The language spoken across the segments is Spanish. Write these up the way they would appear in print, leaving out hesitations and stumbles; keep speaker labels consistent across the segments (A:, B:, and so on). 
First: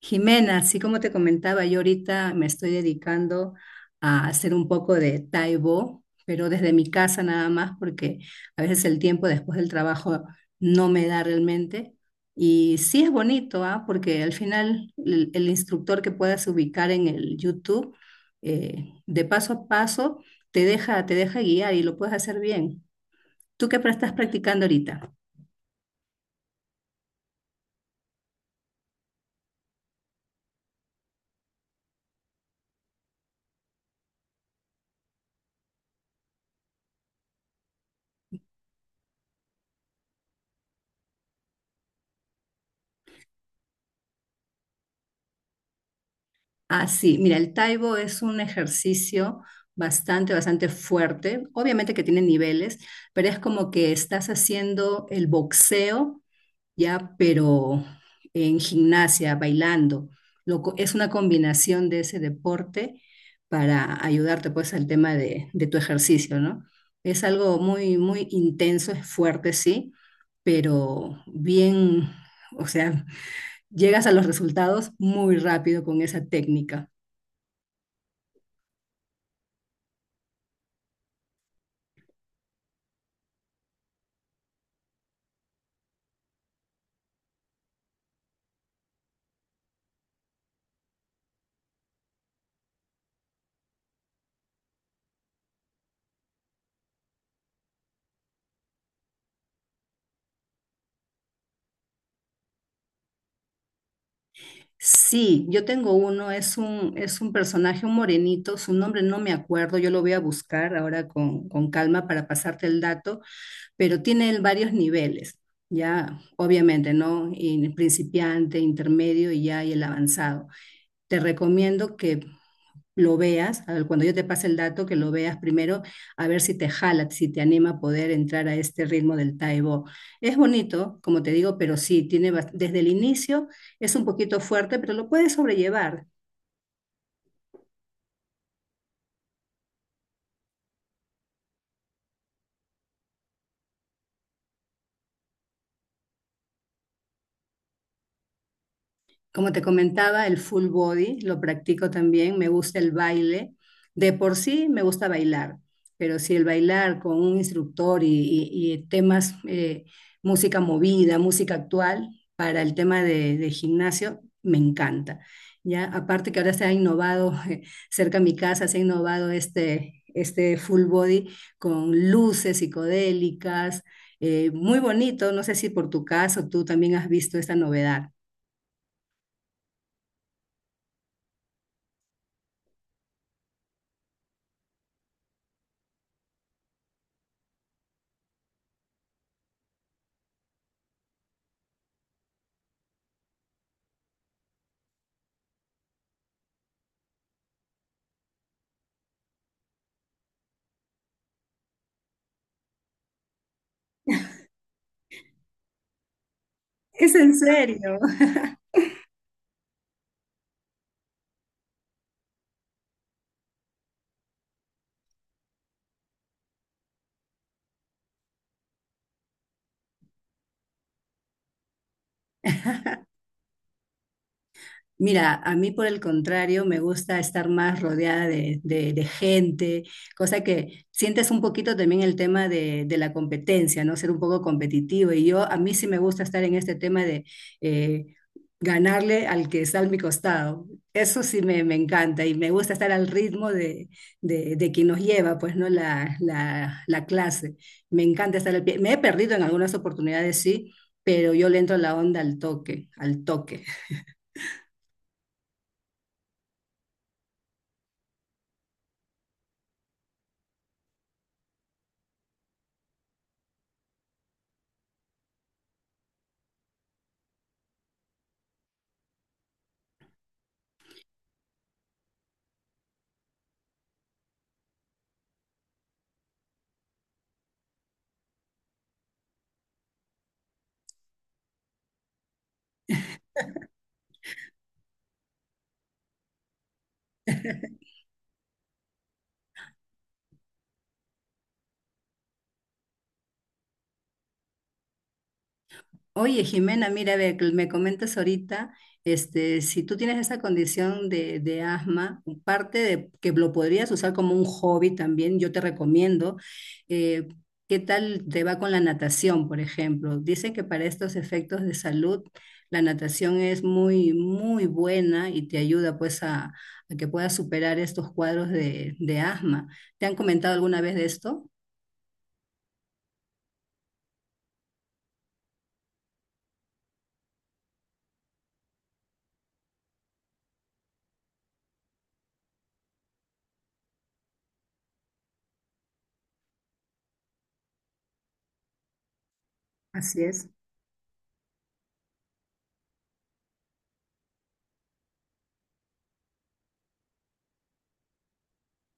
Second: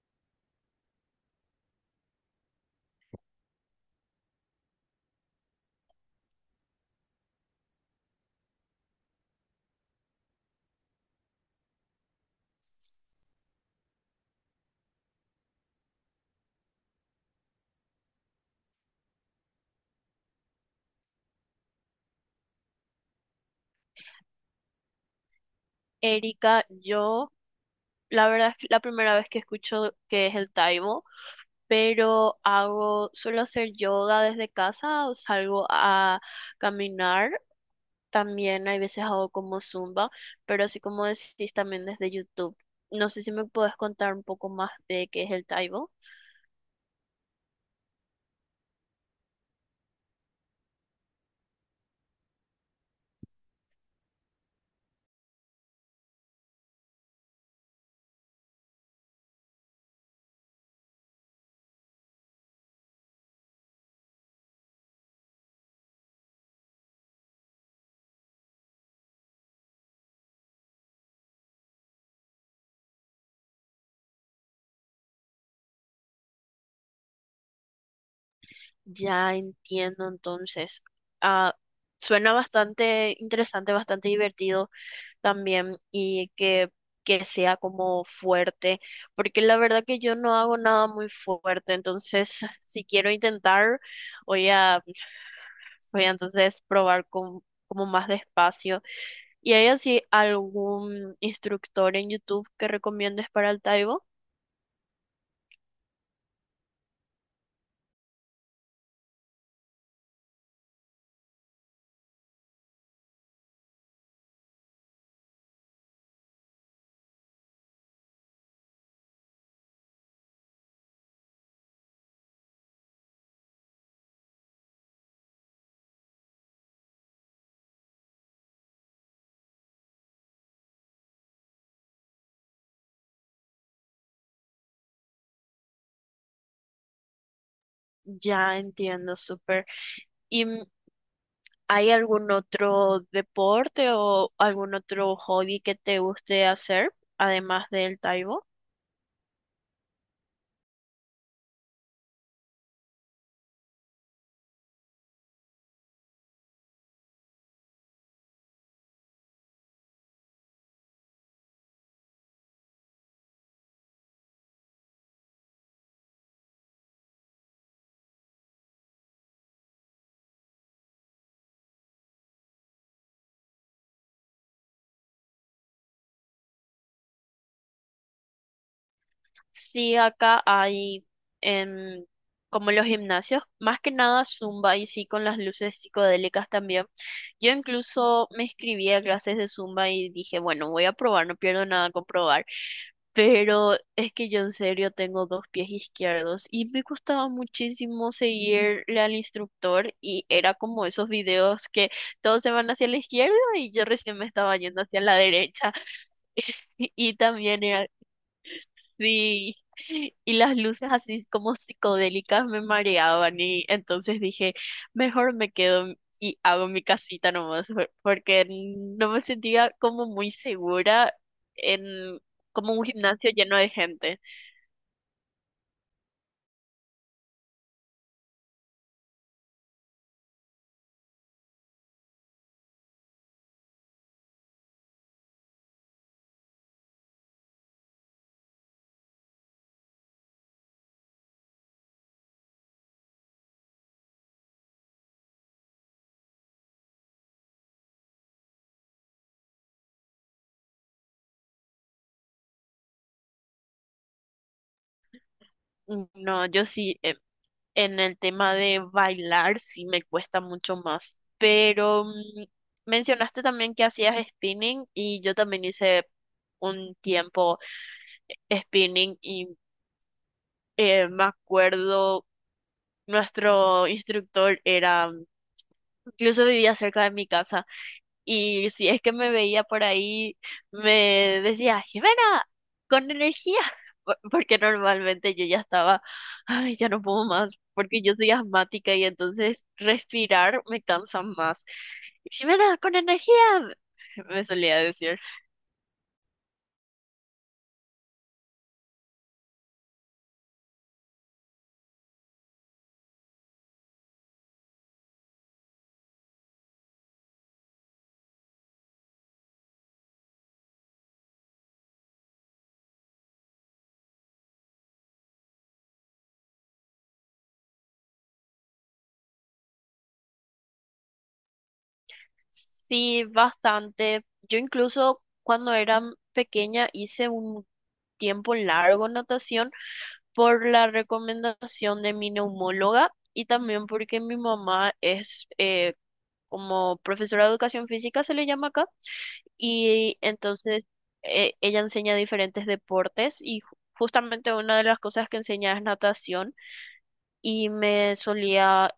A: Jimena, así como te comentaba, yo ahorita me estoy dedicando a hacer un poco de Taibo, pero desde mi casa nada más, porque a veces el tiempo después del trabajo no me da realmente. Y sí es bonito, ¿ah? Porque al final el instructor que puedas ubicar en el YouTube, de paso a paso, te deja guiar y lo puedes hacer bien. ¿Tú estás practicando ahorita?
B: Erika, yo la verdad es que la primera vez que escucho que es el Taibo, pero suelo hacer yoga desde casa o salgo a caminar. También hay veces hago como zumba, pero así como decís también desde YouTube. No sé si me puedes contar un poco más de qué es el Taibo.
A: Ah, sí, mira, el Taibo es un ejercicio bastante fuerte. Obviamente que tiene niveles, pero es como que estás haciendo el boxeo, ya, pero en gimnasia, bailando. Es una combinación de ese deporte para ayudarte, pues, al tema de tu ejercicio, ¿no? Es algo muy intenso, es fuerte, sí, pero bien, o sea, llegas a los resultados muy rápido con esa técnica.
B: Ya entiendo entonces. Ah, suena bastante interesante, bastante divertido. También y que sea como fuerte, porque la verdad que yo no hago nada muy fuerte, entonces si quiero intentar, voy a, voy a entonces probar con, como más despacio. ¿Y hay así algún instructor en YouTube que recomiendes para el Taibo?
A: Sí, yo tengo uno, es un personaje, un morenito, su nombre no me acuerdo, yo lo voy a buscar ahora con calma para pasarte el dato, pero tiene él varios niveles, ya obviamente, ¿no? En principiante, intermedio y ya y el avanzado. Te recomiendo que lo veas, a ver, cuando yo te pase el dato, que lo veas primero, a ver si te jala, si te anima a poder entrar a este ritmo del taibo. Es bonito, como te digo, pero sí, desde el inicio es un poquito fuerte, pero lo puedes sobrellevar.
B: Ya entiendo, súper. ¿Y hay algún otro deporte o algún otro hobby que te guste hacer, además del Taibo?
A: Como te comentaba, el full body lo practico también, me gusta el baile. De por sí me gusta bailar, pero si el bailar con un instructor y temas, música movida, música actual, para el tema de gimnasio, me encanta. Ya, aparte que ahora se ha innovado, cerca de mi casa se ha innovado este full body con luces psicodélicas, muy bonito. No sé si por tu caso tú también has visto esta novedad.
B: Sí, acá hay em, como los gimnasios, más que nada Zumba y sí con las luces psicodélicas también. Yo incluso me inscribí a clases de Zumba y dije, bueno, voy a probar, no pierdo nada con probar. Pero es que yo en serio tengo dos pies izquierdos y me costaba muchísimo seguirle al instructor y era como esos videos que todos se van hacia la izquierda y yo recién me estaba yendo hacia la derecha.
A: Es
B: Y
A: en
B: también era.
A: serio.
B: Sí, y las luces así como psicodélicas me mareaban y entonces dije, mejor me quedo y hago mi casita nomás, porque no me sentía como muy segura en como un gimnasio lleno de gente.
A: Mira, a mí por el contrario me gusta estar más rodeada de gente, cosa que sientes un poquito también el tema de la competencia, ¿no? Ser un poco competitivo. Y yo, a mí sí me gusta estar en este tema de eh, ganarle al que está a mi costado. Eso sí me encanta y me gusta estar al ritmo de quien nos lleva, pues, ¿no? La clase. Me encanta estar al pie. Me he perdido en algunas oportunidades, sí, pero yo le entro la onda al toque, al toque.
B: No, yo sí, en el tema de bailar sí me cuesta mucho más, pero mencionaste también que hacías spinning y yo también hice un tiempo spinning y me acuerdo. Nuestro instructor era, incluso vivía cerca de mi casa y si es que me veía por ahí, me decía, Jimena, con energía, porque normalmente yo ya estaba, ay, ya no puedo más, porque yo soy asmática y entonces respirar me cansa más. Jimena, con energía, me solía decir.
A: Oye, Jimena, mira, a ver, que me comentas ahorita, este, si tú tienes esa condición de asma, parte de que lo podrías usar como un hobby también, yo te recomiendo. eh, ¿Qué tal te va con la natación, por ejemplo? Dicen que para estos efectos de salud, la natación es muy buena y te ayuda pues a que puedas superar estos cuadros de asma. ¿Te han comentado alguna vez de esto?
B: Sí, bastante. Yo incluso cuando era pequeña hice un tiempo largo natación por la recomendación de mi neumóloga y también porque mi mamá es como profesora de educación física, se le llama acá, y
A: Así es.
B: entonces ella enseña diferentes deportes y justamente una de las cosas que enseña es natación y me solía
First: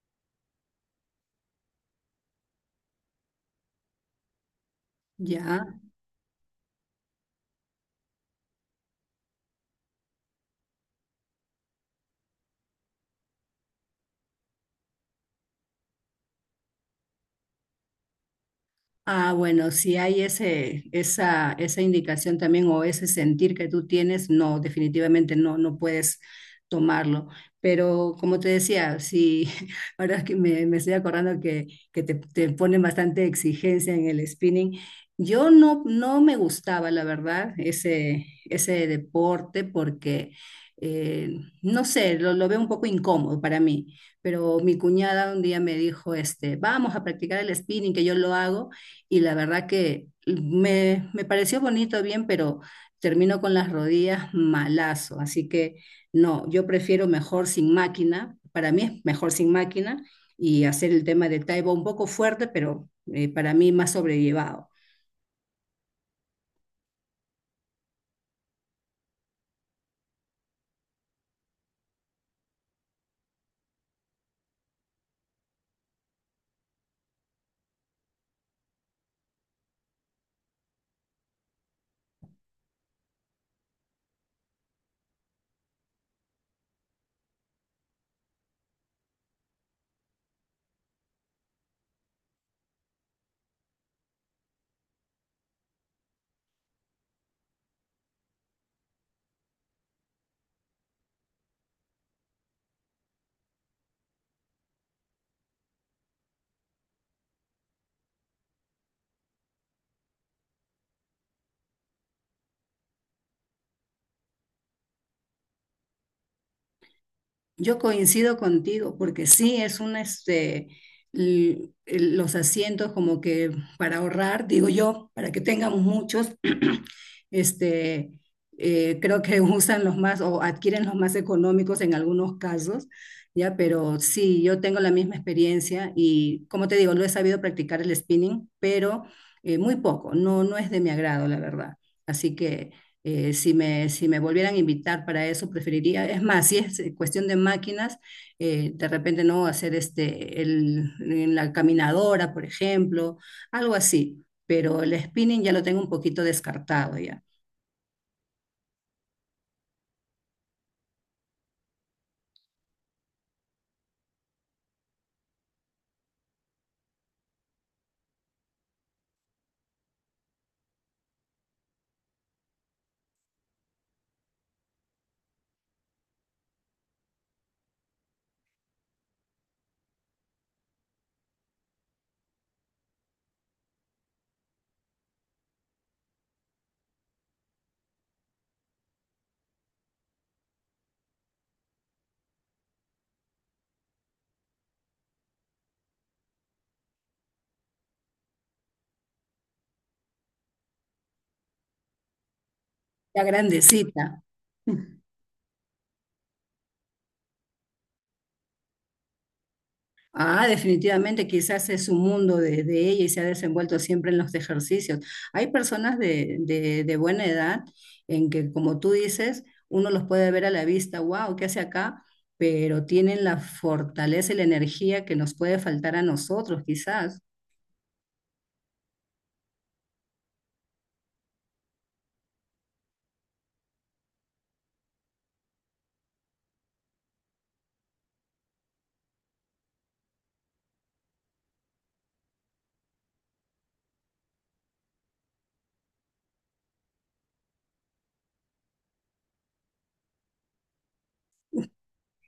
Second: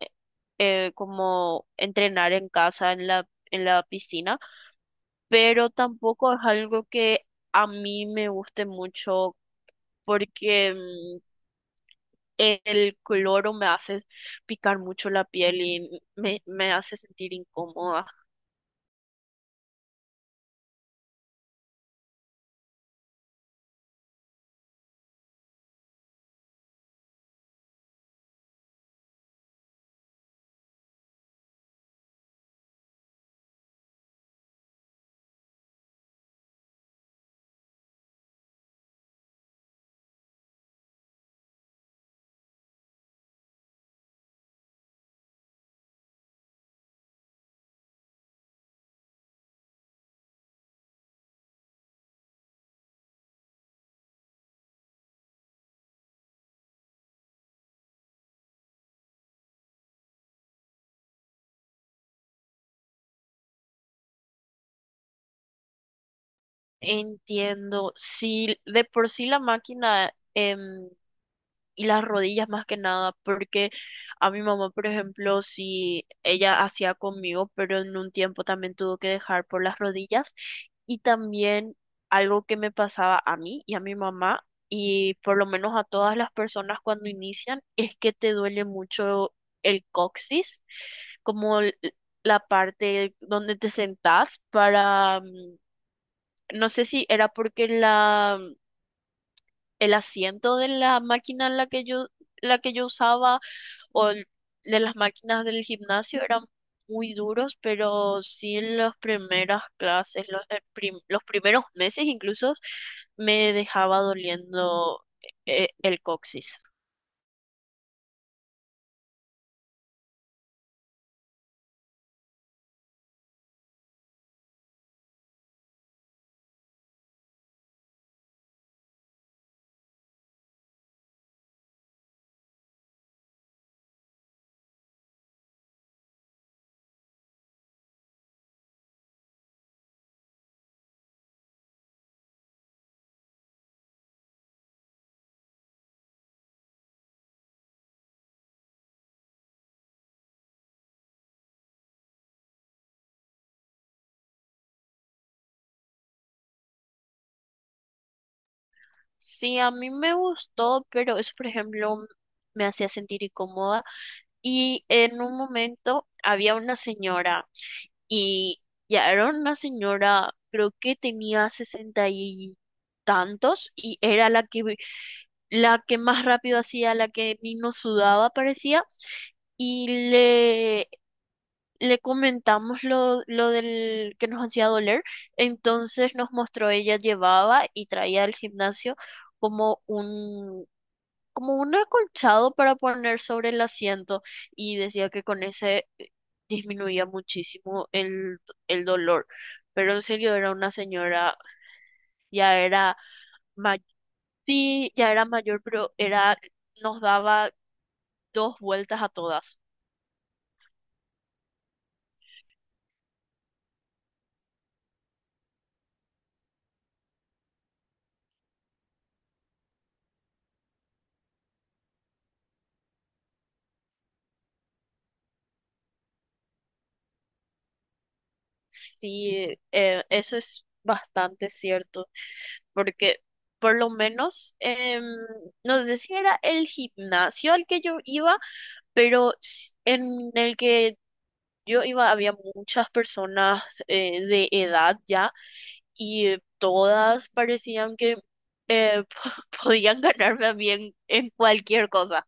B: como entrenar en casa, en la piscina, pero
A: Ya.
B: tampoco es algo que a mí me guste mucho porque el cloro me hace picar mucho la piel y me hace sentir incómoda.
A: Ah, bueno, si hay esa indicación también o ese sentir que tú tienes, no, definitivamente no puedes tomarlo. Pero como te decía, si ahora es que me estoy acordando que te ponen bastante exigencia en el spinning, yo no me gustaba, la verdad, ese deporte porque, eh, no sé, lo veo un poco incómodo para mí. Pero mi cuñada un día me dijo, este, vamos a practicar el spinning, que yo lo hago y la verdad que me pareció bonito, bien, pero termino con las rodillas malazo, así que no, yo prefiero mejor sin máquina, para mí es mejor sin máquina y hacer el tema de Taibo un poco fuerte, pero para mí más sobrellevado.
B: Entiendo, sí, de por sí la máquina y las rodillas más que nada, porque a mi mamá, por ejemplo, si ella hacía conmigo, pero en un tiempo también tuvo que dejar por las rodillas y también algo que me pasaba a mí y a mi mamá y por lo menos a todas las personas cuando inician es que te duele mucho el coxis, como la parte donde te sentás para no sé si era porque la, el asiento de la máquina en la que yo usaba o de las máquinas del gimnasio eran muy duros, pero sí en las primeras clases, los, los primeros meses incluso, me dejaba doliendo el coxis.
A: Yo coincido contigo, porque sí es una, este, los asientos como que para ahorrar, digo yo, para que tengamos muchos, este, creo que usan los más o adquieren los más económicos en algunos casos, ya, pero sí, yo tengo la misma experiencia y como te digo, lo he sabido practicar el spinning, pero muy poco, no, no es de mi agrado, la verdad. Así que si me, si me volvieran a invitar para eso, preferiría, es más, si es cuestión de máquinas, de repente no hacer en la caminadora, por ejemplo, algo así, pero el spinning ya lo tengo un poquito descartado ya,
B: Sí, a mí me gustó, pero eso, por ejemplo, me hacía sentir incómoda. Y en un momento había una señora y ya era una señora, creo que tenía sesenta y tantos y era la que más rápido hacía, la que ni nos sudaba parecía, y le comentamos lo del que nos hacía doler, entonces nos mostró, ella llevaba y traía al gimnasio como un, como un acolchado para poner sobre el asiento, y decía que con ese disminuía muchísimo el dolor. Pero en serio era una señora, ya era
A: la
B: mayor,
A: grandecita.
B: sí, ya era mayor, pero era, nos daba dos vueltas a todas.
A: Ah, definitivamente, quizás es un mundo de ella y se ha desenvuelto siempre en los ejercicios. Hay personas de buena edad en que, como tú dices, uno los puede ver a la vista, wow, ¿qué hace acá? Pero tienen la fortaleza y la energía que nos puede faltar a nosotros, quizás.
B: Sí, eso es bastante cierto, porque por lo menos, no sé si era el gimnasio al que yo iba, pero en el que yo iba había muchas personas de edad ya y todas parecían que eh, podían ganarme a mí en cualquier cosa.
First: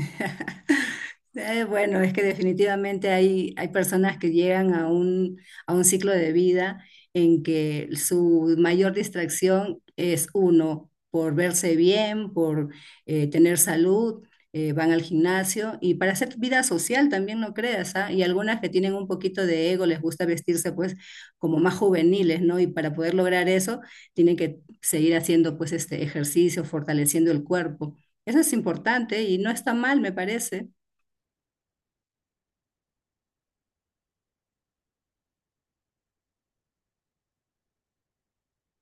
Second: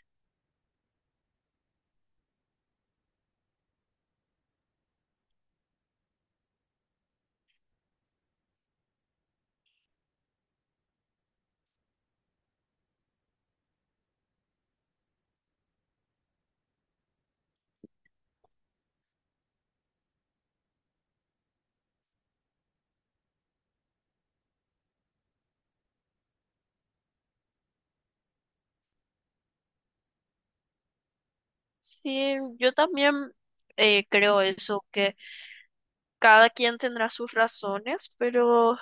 A: Bueno, es que definitivamente hay personas que llegan a un ciclo de vida en que su mayor distracción es uno, por verse bien, por tener salud, van al gimnasio y para hacer vida social también, no creas, ¿ah? Y algunas que tienen un poquito de ego, les gusta vestirse pues como más juveniles, ¿no? Y para poder lograr eso, tienen que seguir haciendo pues este ejercicio, fortaleciendo el cuerpo. Eso es importante y no está mal, me parece.
B: Sí, yo también creo eso, que cada quien tendrá sus razones, pero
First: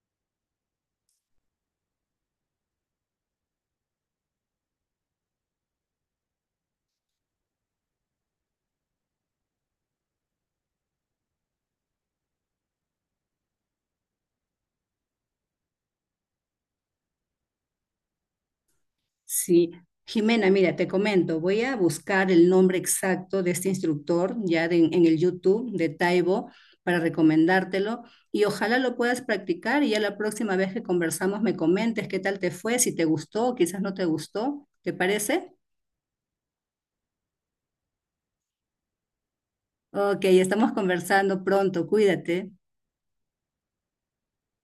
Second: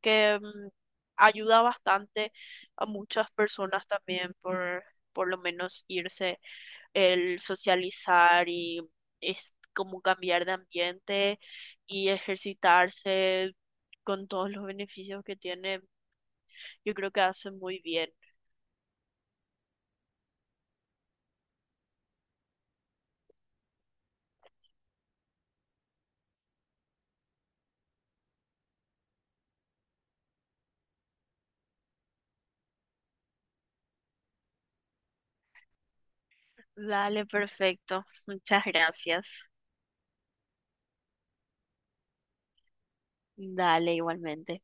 B: que ayuda bastante a muchas personas también por lo menos irse, el socializar y es como cambiar de ambiente y ejercitarse con todos los beneficios que tiene, yo creo que hace muy bien.
A: Sí. Jimena, mira, te comento, voy a buscar el nombre exacto de este instructor en el YouTube de Taibo para recomendártelo y ojalá lo puedas practicar y ya la próxima vez que conversamos me comentes qué tal te fue, si te gustó, quizás no te gustó, ¿te parece?
B: Dale, perfecto. Muchas gracias.
A: Ok, estamos conversando pronto, cuídate.
B: Dale, igualmente.